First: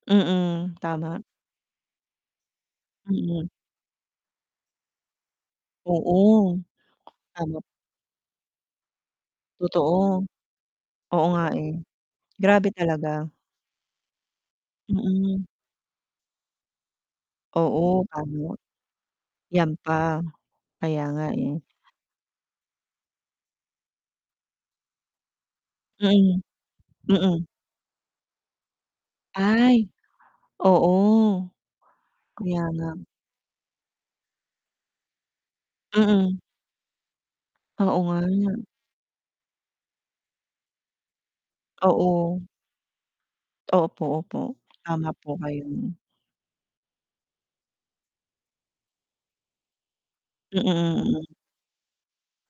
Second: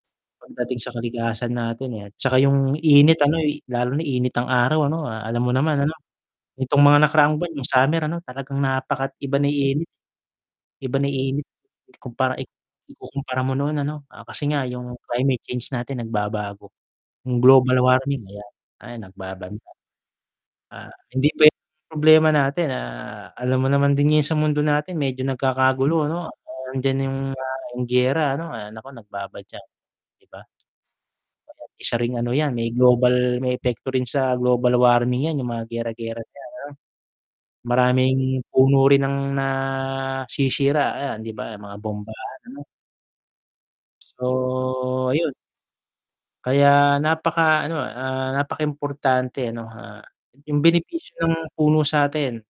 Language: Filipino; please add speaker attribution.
Speaker 1: Mm,
Speaker 2: Pagdating sa
Speaker 1: tama.
Speaker 2: kalikasan natin, eh, at saka yung init ano,
Speaker 1: Mm.
Speaker 2: y lalo na init ng araw ano, alam mo naman ano.
Speaker 1: Oo,
Speaker 2: Nitong mga nakaraang buwan
Speaker 1: tama.
Speaker 2: yung summer ano talagang napakat iba na yung init.
Speaker 1: Totoo.
Speaker 2: Iba na
Speaker 1: Oo nga
Speaker 2: init
Speaker 1: eh,
Speaker 2: ikumpara, i
Speaker 1: grabe talaga.
Speaker 2: ikukumpara mo nun ano, ah, kasi nga yung climate
Speaker 1: Mm.
Speaker 2: change natin nagbabago, yung global
Speaker 1: Oo
Speaker 2: warming ayan,
Speaker 1: tama.
Speaker 2: ayan nagbabanta.
Speaker 1: Yan pa.
Speaker 2: Ah,
Speaker 1: Kaya nga
Speaker 2: hindi puwede
Speaker 1: eh.
Speaker 2: problema natin, ah, alam mo naman din yun sa mundo natin medyo nagkakagulo ano, ah,
Speaker 1: Mm.
Speaker 2: nandiyan yung
Speaker 1: Mm.
Speaker 2: mga giyera ano, ay nako nagbabadya,
Speaker 1: Ay
Speaker 2: 'di ba?
Speaker 1: oo.
Speaker 2: Isa ring ano yan
Speaker 1: Kaya
Speaker 2: may
Speaker 1: lang
Speaker 2: global may epekto rin sa global warming yan yung mga giyera-giyera
Speaker 1: Mm.
Speaker 2: diyan ano.
Speaker 1: Oo
Speaker 2: Maraming
Speaker 1: nga.
Speaker 2: puno rin ang nasisira, ayan, 'di ba, mga bombahan,
Speaker 1: Oo.
Speaker 2: ano?
Speaker 1: Opo, opo,
Speaker 2: So,
Speaker 1: tama
Speaker 2: ayun.
Speaker 1: po kayo.
Speaker 2: Kaya napaka ano, ah, napakaimportante ano, ah, yung
Speaker 1: Mm,
Speaker 2: benepisyo
Speaker 1: mm.
Speaker 2: ng puno sa'tin.